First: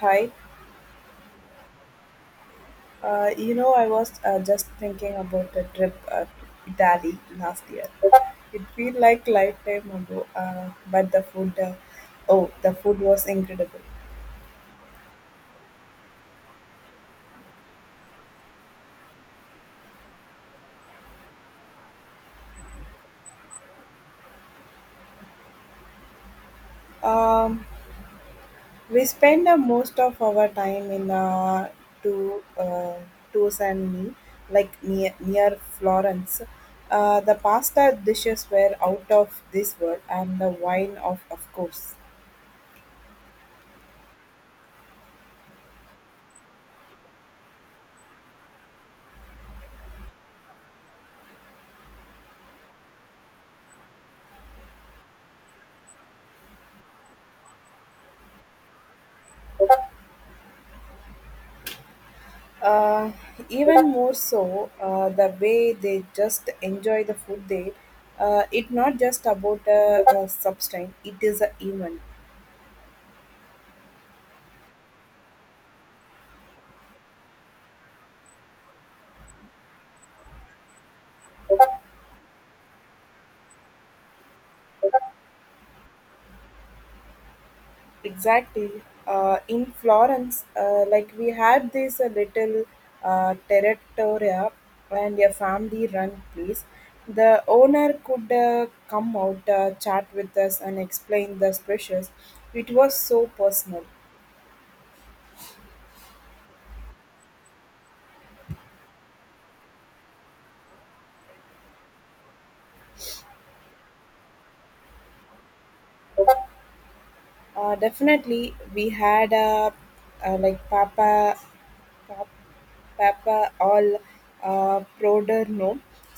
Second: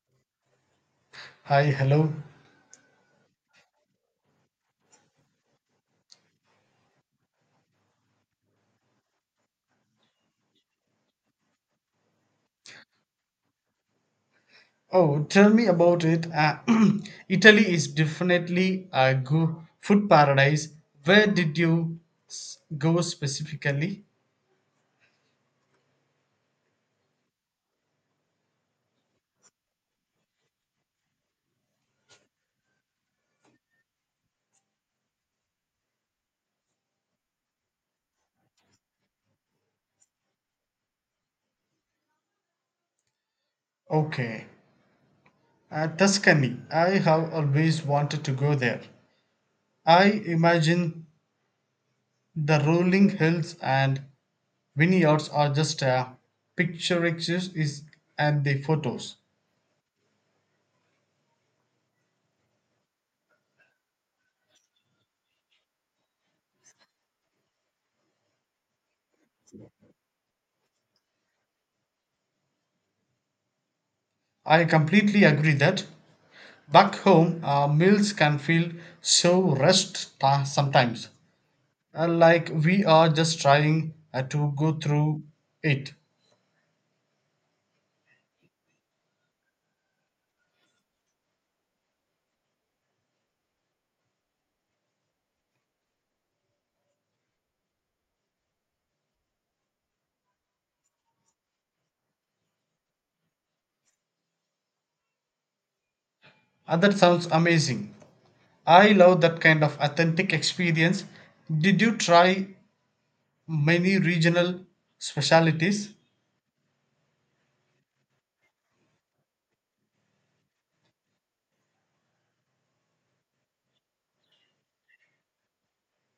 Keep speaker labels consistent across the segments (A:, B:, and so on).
A: Hi,
B: Hi, hello.
A: I was just thinking about the trip to Italy last year. It felt like lifetime ago, but the food was incredible.
B: Oh, tell me about it. Italy is definitely a food paradise. Where did you go specifically?
A: Um, we spent most of our time in to tours and me, like near Florence. The pasta dishes were out of this world, and the wine of course.
B: Okay, Tuscany. I have always wanted to go there. I imagine the rolling hills and vineyards are just a picturesque is and the photos.
A: Uh, even more so, the way they just enjoy the food there. It's not just about a substance, it is an event.
B: I completely agree that back home meals can feel so rushed sometimes. Like we are just trying to go through it.
A: Exactly. In Florence, like we had this little territoria and a family run place. The owner could come out, chat with us, and explain the specials. It was so personal.
B: That sounds amazing. I love that kind of authentic experience. Did you try many regional specialities?
A: Definitely, we had a like pa- papa al Proderno,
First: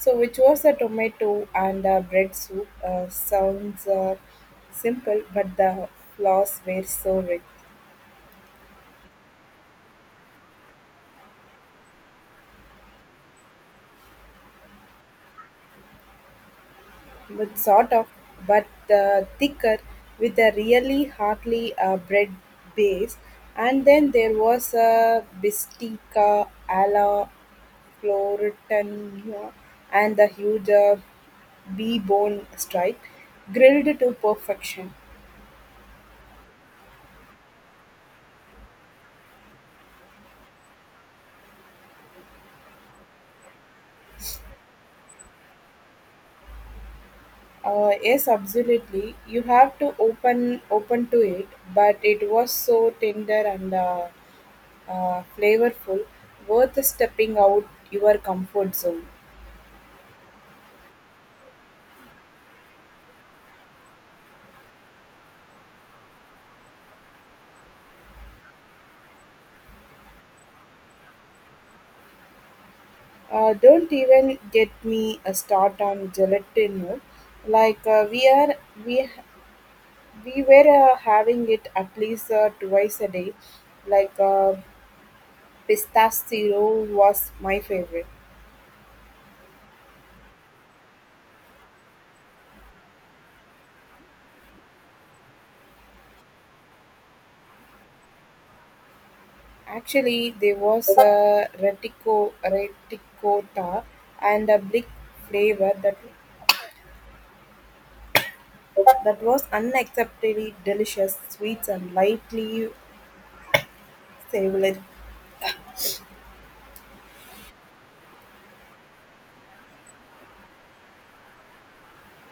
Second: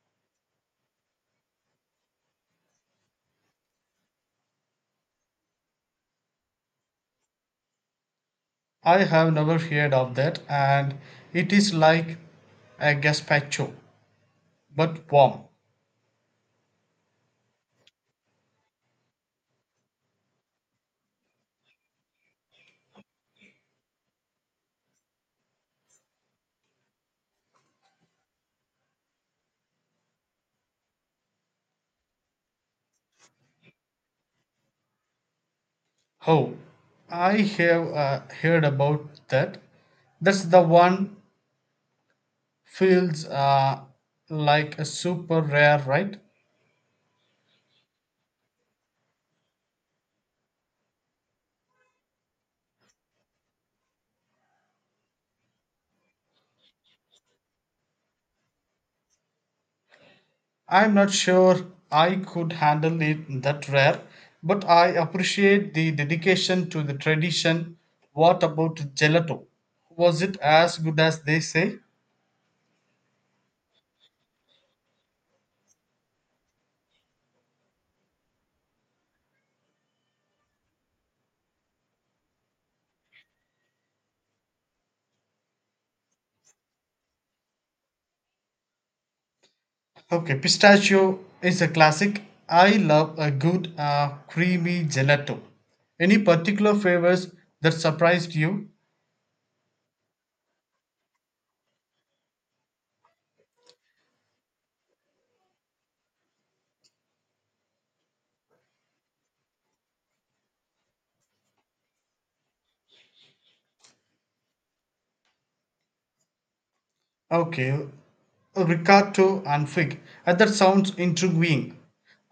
A: so which was a tomato and bread soup. Sounds simple, but the flaws were so rich,
B: I have never heard of that, and it is like a gazpacho but warm.
A: but sort of, but thicker with a really hardly bread base. And then there was a bistica alla Florentina and the huge bone stripe, grilled to perfection.
B: Oh, I have heard about that. That's the one feels like a super rare, right?
A: Yes, absolutely. You have to open to it, but it was so tender and flavorful, worth stepping out your comfort zone.
B: I'm not sure I could handle it that rare, but I appreciate the dedication to the tradition. What about gelato? Was it as good as they say?
A: Don't even get me a start on gelatino. We are we we were having it at least twice a day. Like uh, Pistachio was my favorite.
B: Okay, pistachio is a classic. I love a good creamy gelato. Any particular flavors that surprised you?
A: Actually, there was a reticota and a blick flavor that was unacceptably delicious, sweet and lightly savory.
B: Okay, Ricardo and Fig. That sounds intriguing.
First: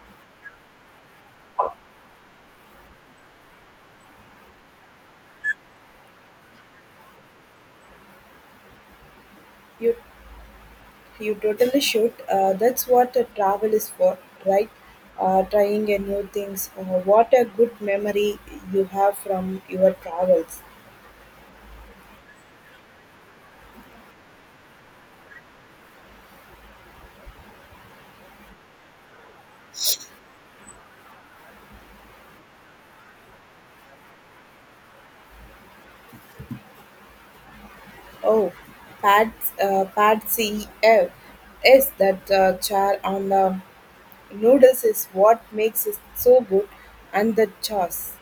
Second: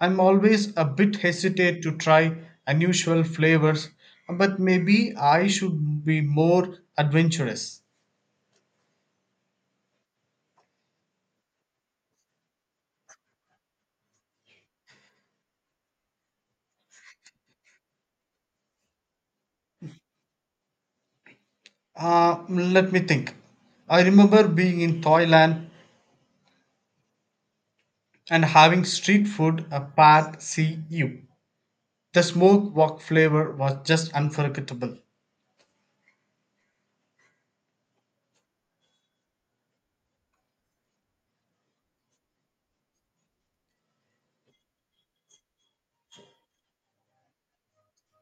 B: I'm always a bit hesitant to try unusual flavors, but maybe I should be more adventurous.
A: You you totally should. That's what a travel is for, right? Trying a new things. What a good memory you have from your travels.
B: Let me think. I remember being in Thailand and having street food a pad see you. The smoke wok flavor was just unforgettable.
A: Oh, Pat, Patsy, eh, is that chair on the Noodles is what makes it so good, and the chas.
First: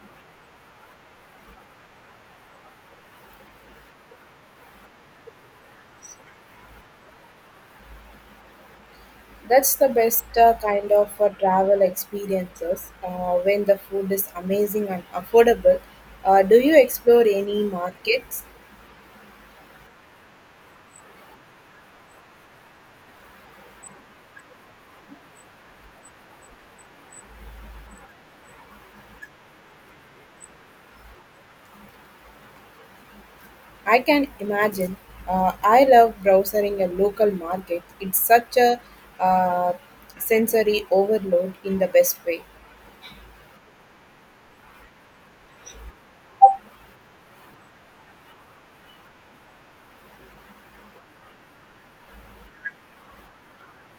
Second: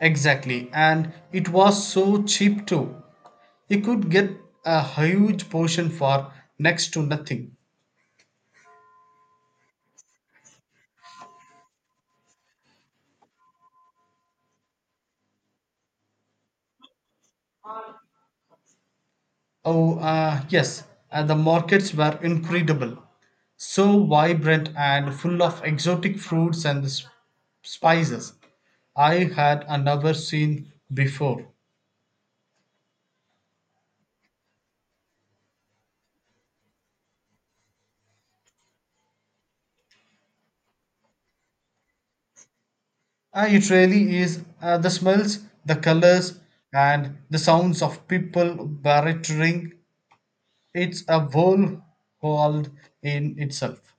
B: Exactly, and it was so cheap too. He could get a huge portion for next to nothing.
A: That's the best kind of travel experiences when the food is amazing and affordable. Do you explore any markets?
B: Oh, yes, and the markets were incredible. So vibrant and full of exotic fruits and spices. I had never seen before.
A: I can imagine. I love browsing a local market. It's such a uh, sensory overload in the best way.
B: It really is the smells, the colors, and the sounds of people bartering. It's a whole world in itself.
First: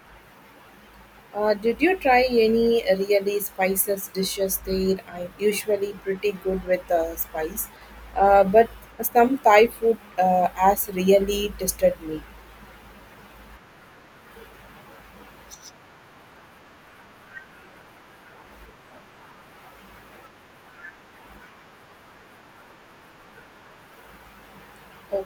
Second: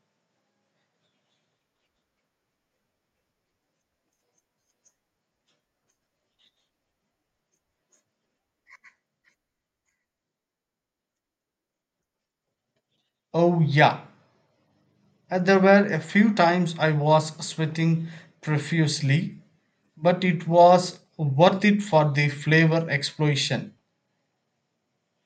A: Did you try any really spices dishes there? I'm usually pretty good with spice, but some Thai food has really tested me.
B: Oh, yeah. And there were a few times I was sweating profusely, but it was worth it for the flavor explosion.
A: Oh,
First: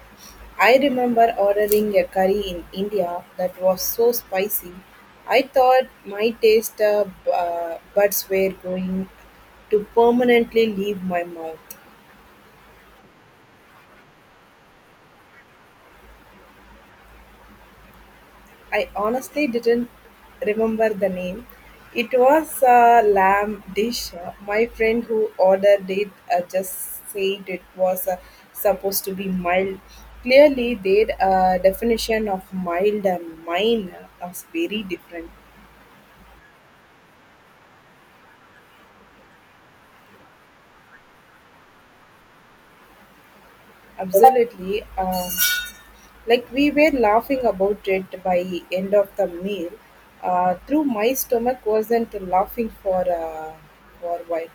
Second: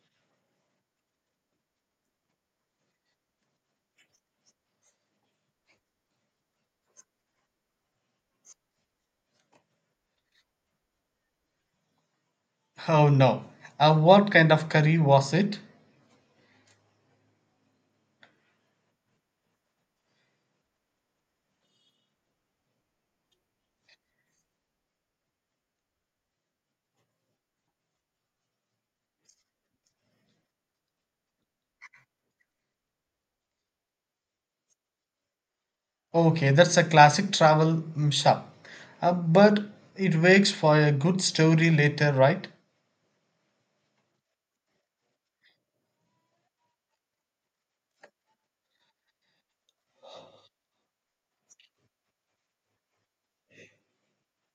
A: I remember ordering a curry in India that was so spicy. I thought my taste buds were going to permanently leave my mouth.
B: Oh no. What kind of curry was it?
A: I honestly didn't remember the name. It was a lamb dish. My friend who ordered it just said it was supposed to be mild. Clearly, their definition of mild and mine was very different.
B: Okay, that's a classic travel shop. But it makes for a good story later, right?
A: Absolutely. Like we were laughing about it by end of the meal. Through my stomach wasn't laughing for a while.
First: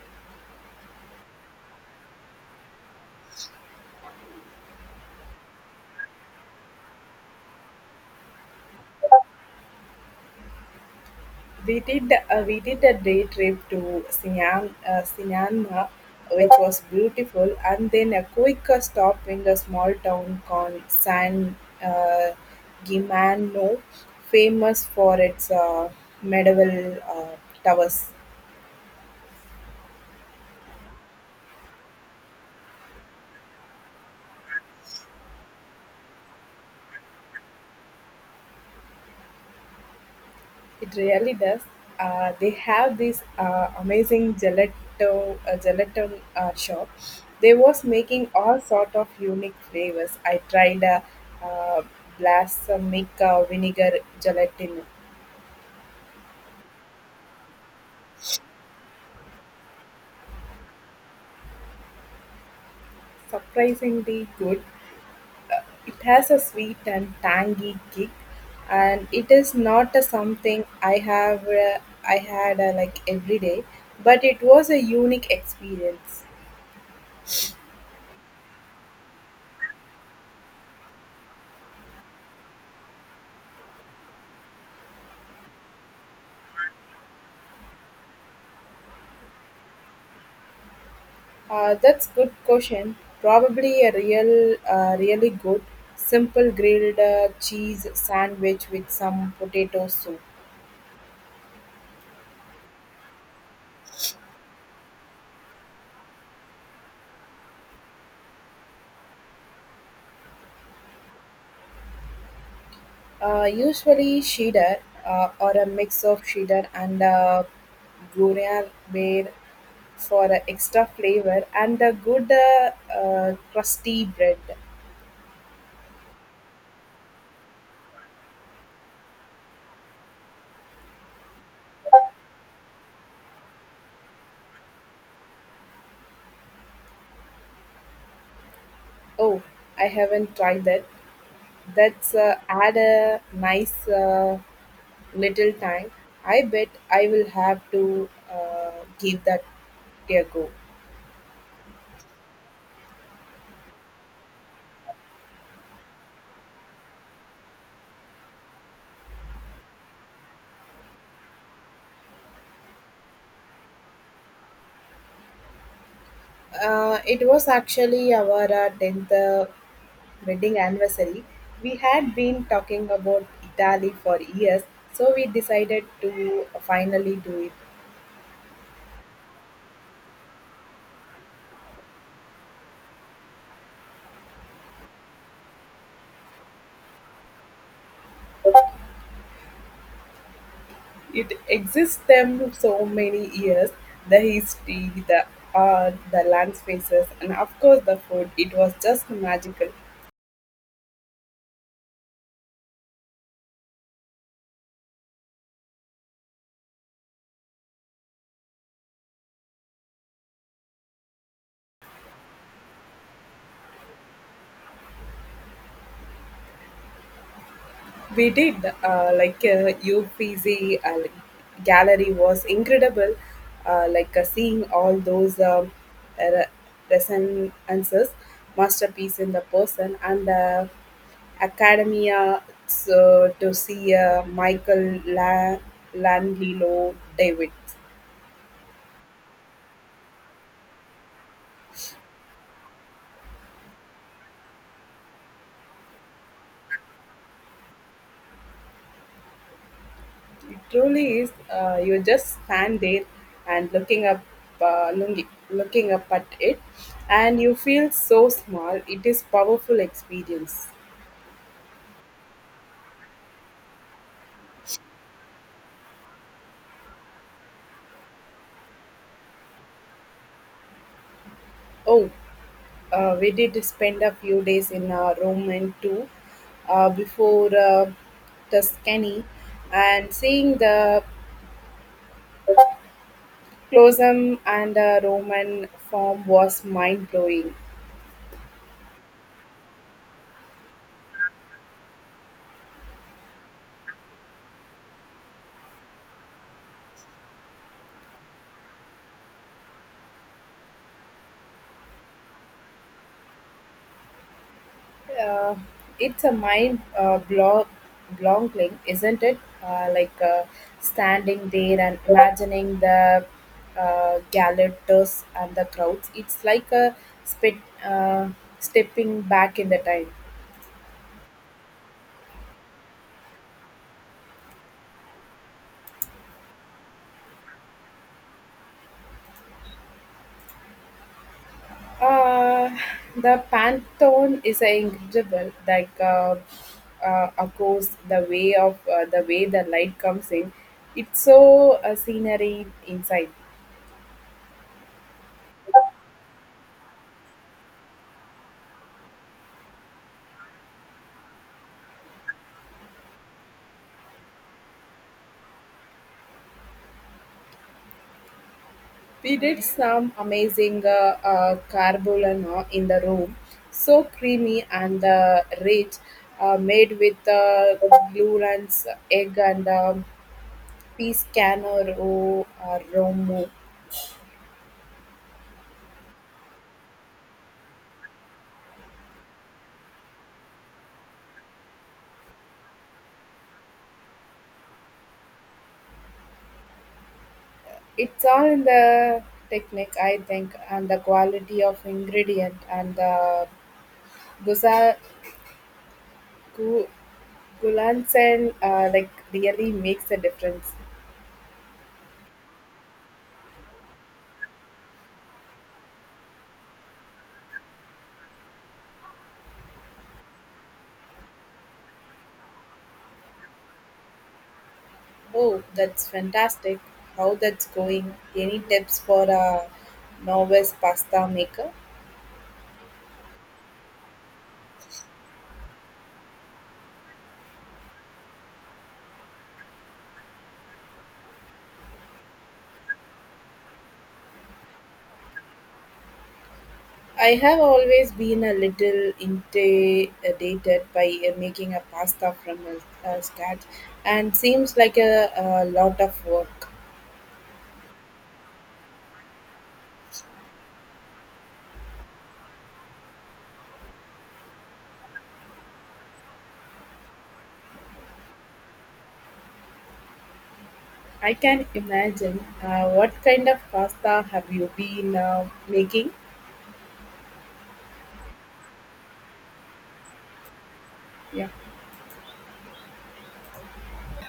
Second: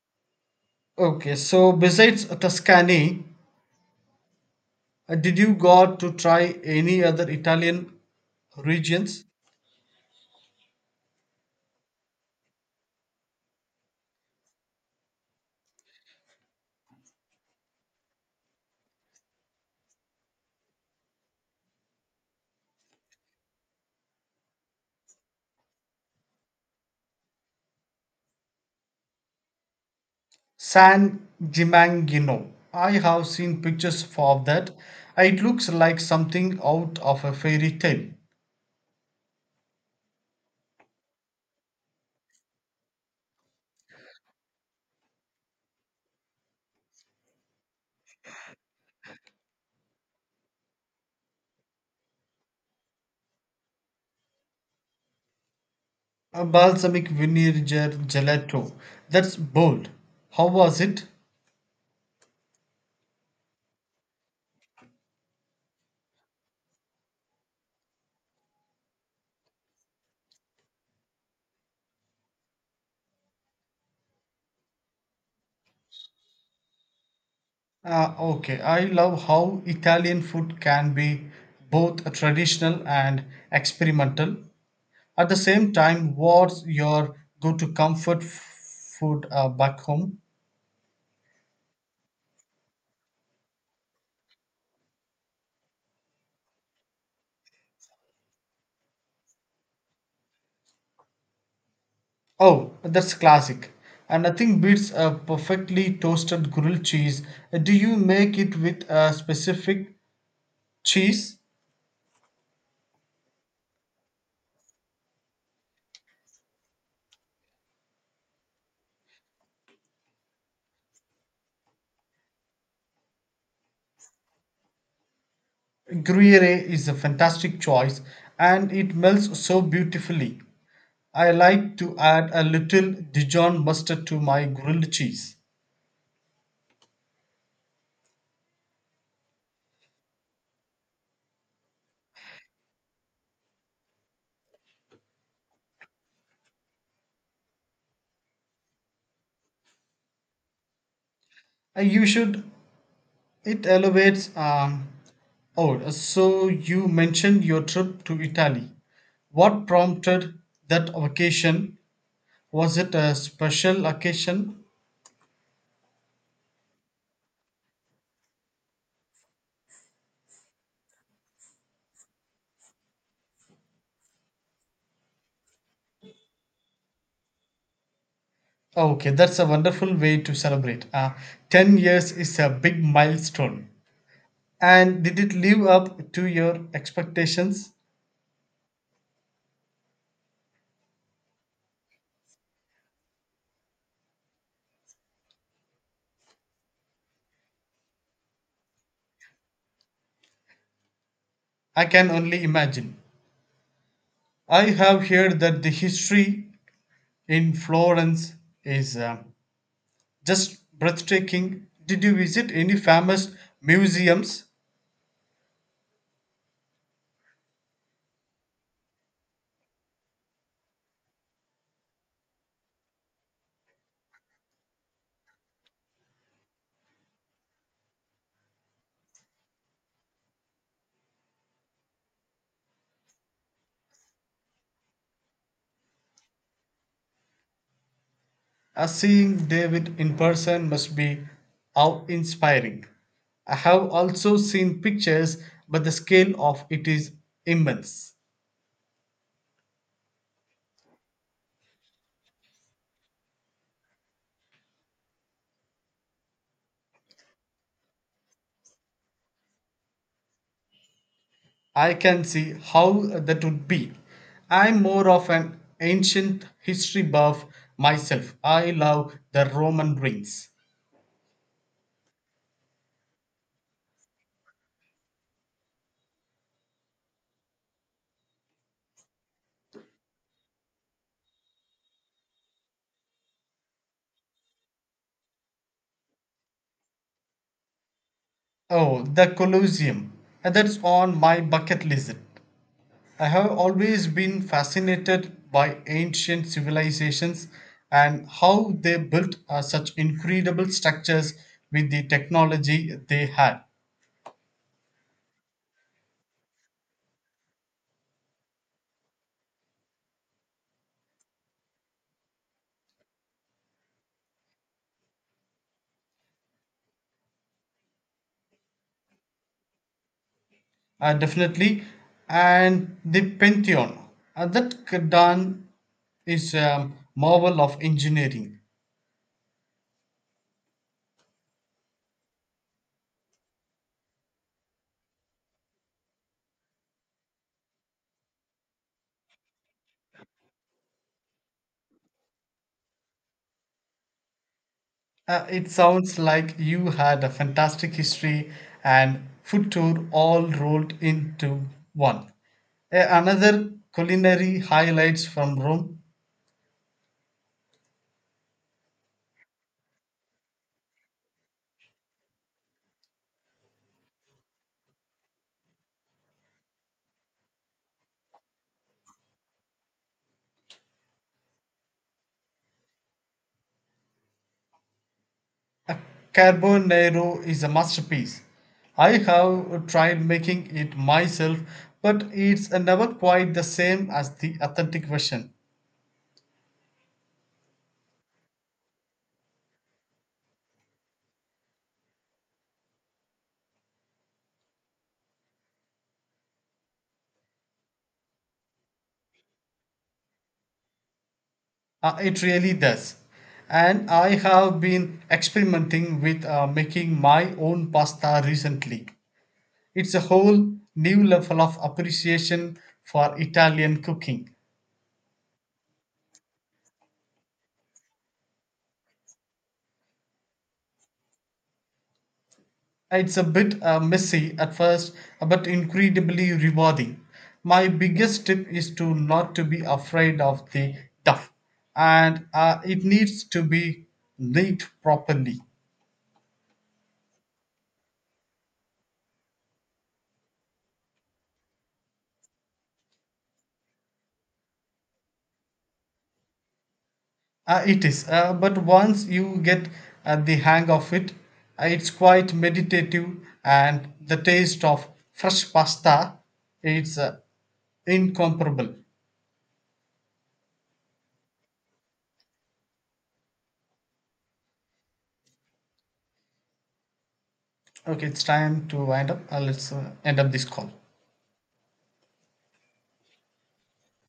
B: Okay, so besides Tuscany, did you got to try any other Italian regions?
A: We did a day trip to Sinan, Sinana, which was beautiful, and then a quick stop in the small town called San uh, Gimignano, famous for its medieval towers.
B: San Gimangino. I have seen pictures of that. It looks like something out of a fairy tale.
A: It really does. They have this amazing gelato gelatin shop. They was making all sort of unique flavors. I tried a uh, balsamic vinegar gelatin.
B: A balsamic vinegar gelato. That's bold. How was it?
A: Surprisingly good. It has a sweet and tangy kick, and it is not a something I had like every day, but it was a unique experience.
B: Ah, okay, I love how Italian food can be both traditional and experimental. At the same time, what's your go to comfort food back home?
A: That's good question. Probably a really good simple grilled cheese sandwich with some potato soup.
B: Oh, that's classic. And nothing beats a perfectly toasted grilled cheese. Do you make it with a specific cheese?
A: Usually cheddar or a mix of cheddar and Gruyere ware for extra flavor and a good crusty bread.
B: Gruyere is a fantastic choice and it melts so beautifully. I like to add a little Dijon mustard to my grilled cheese.
A: Oh, I haven't tried that. That's add a nice little time. I bet I will have to give that Diego.
B: You should, it elevates. Oh, so you mentioned your trip to Italy. What prompted that occasion? Was it a special occasion?
A: It was actually our 10th wedding anniversary. We had been talking about Italy for years, so we decided to finally do it.
B: Oh, okay, that's a wonderful way to celebrate. 10 years is a big milestone. And did it live up to your expectations?
A: It exists them so many years the history, the art, the land spaces, and of course the food. It was just magical.
B: I can only imagine. I have heard that the history in Florence is just breathtaking. Did you visit any famous museums?
A: We did. UPC gallery was incredible. Seeing all those uh, resonances, masterpiece in the person, and the academia so, to see Landlilo David.
B: Seeing David in person must be awe inspiring. I have also seen pictures, but the scale of it is immense.
A: It truly is. You just stand there and looking up, looking up at it, and you feel so small. It is powerful experience.
B: I can see how that would be. I'm more of an ancient history buff myself. I love the Roman ruins.
A: Oh, we did spend a few days in Rome and too, before Tuscany, and seeing the Colosseum and Roman form was mind blowing.
B: Oh, the Colosseum. That's on my bucket list. I have always been fascinated by ancient civilizations and how they built such incredible structures with the technology they had.
A: Uh, it's a mind blogging, isn't it? Standing there and imagining the gallows and the crowds. It's like a spit, uh, stepping back in the time.
B: Definitely. And the Pantheon, that Kadan is a marvel of engineering.
A: Uh, the Pantheon is incredible. Like, of course, the way the light comes in. It's so scenery inside.
B: It sounds like you had a fantastic history and food tour all rolled into one. Another culinary highlights from Rome.
A: We did some amazing carbonara in the room, so creamy and rich, made with gluons, egg, and peas romo.
B: Carbonaro is a masterpiece. I have tried making it myself, but it's never quite the same as the authentic version.
A: It's all in the technique, I think, and the quality of ingredient and the gusa gu, gulansen, like really makes a difference.
B: It really does. And I have been experimenting with making my own pasta recently. It's a whole new level of appreciation for Italian cooking.
A: Oh, that's fantastic. How that's going? Any tips for a novice pasta maker?
B: It's a bit messy at first, but incredibly rewarding. My biggest tip is to not to be afraid of the tough, and it needs to be knit properly.
A: I have always been a little intimidated by making a pasta from a scratch and seems like a lot of work.
B: It is, but once you get the hang of it, it's quite meditative, and the taste of fresh pasta, it's incomparable.
A: I can imagine. What kind of pasta have you been making?
B: Okay, it's time to wind up. Let's end up this call.
A: Yeah.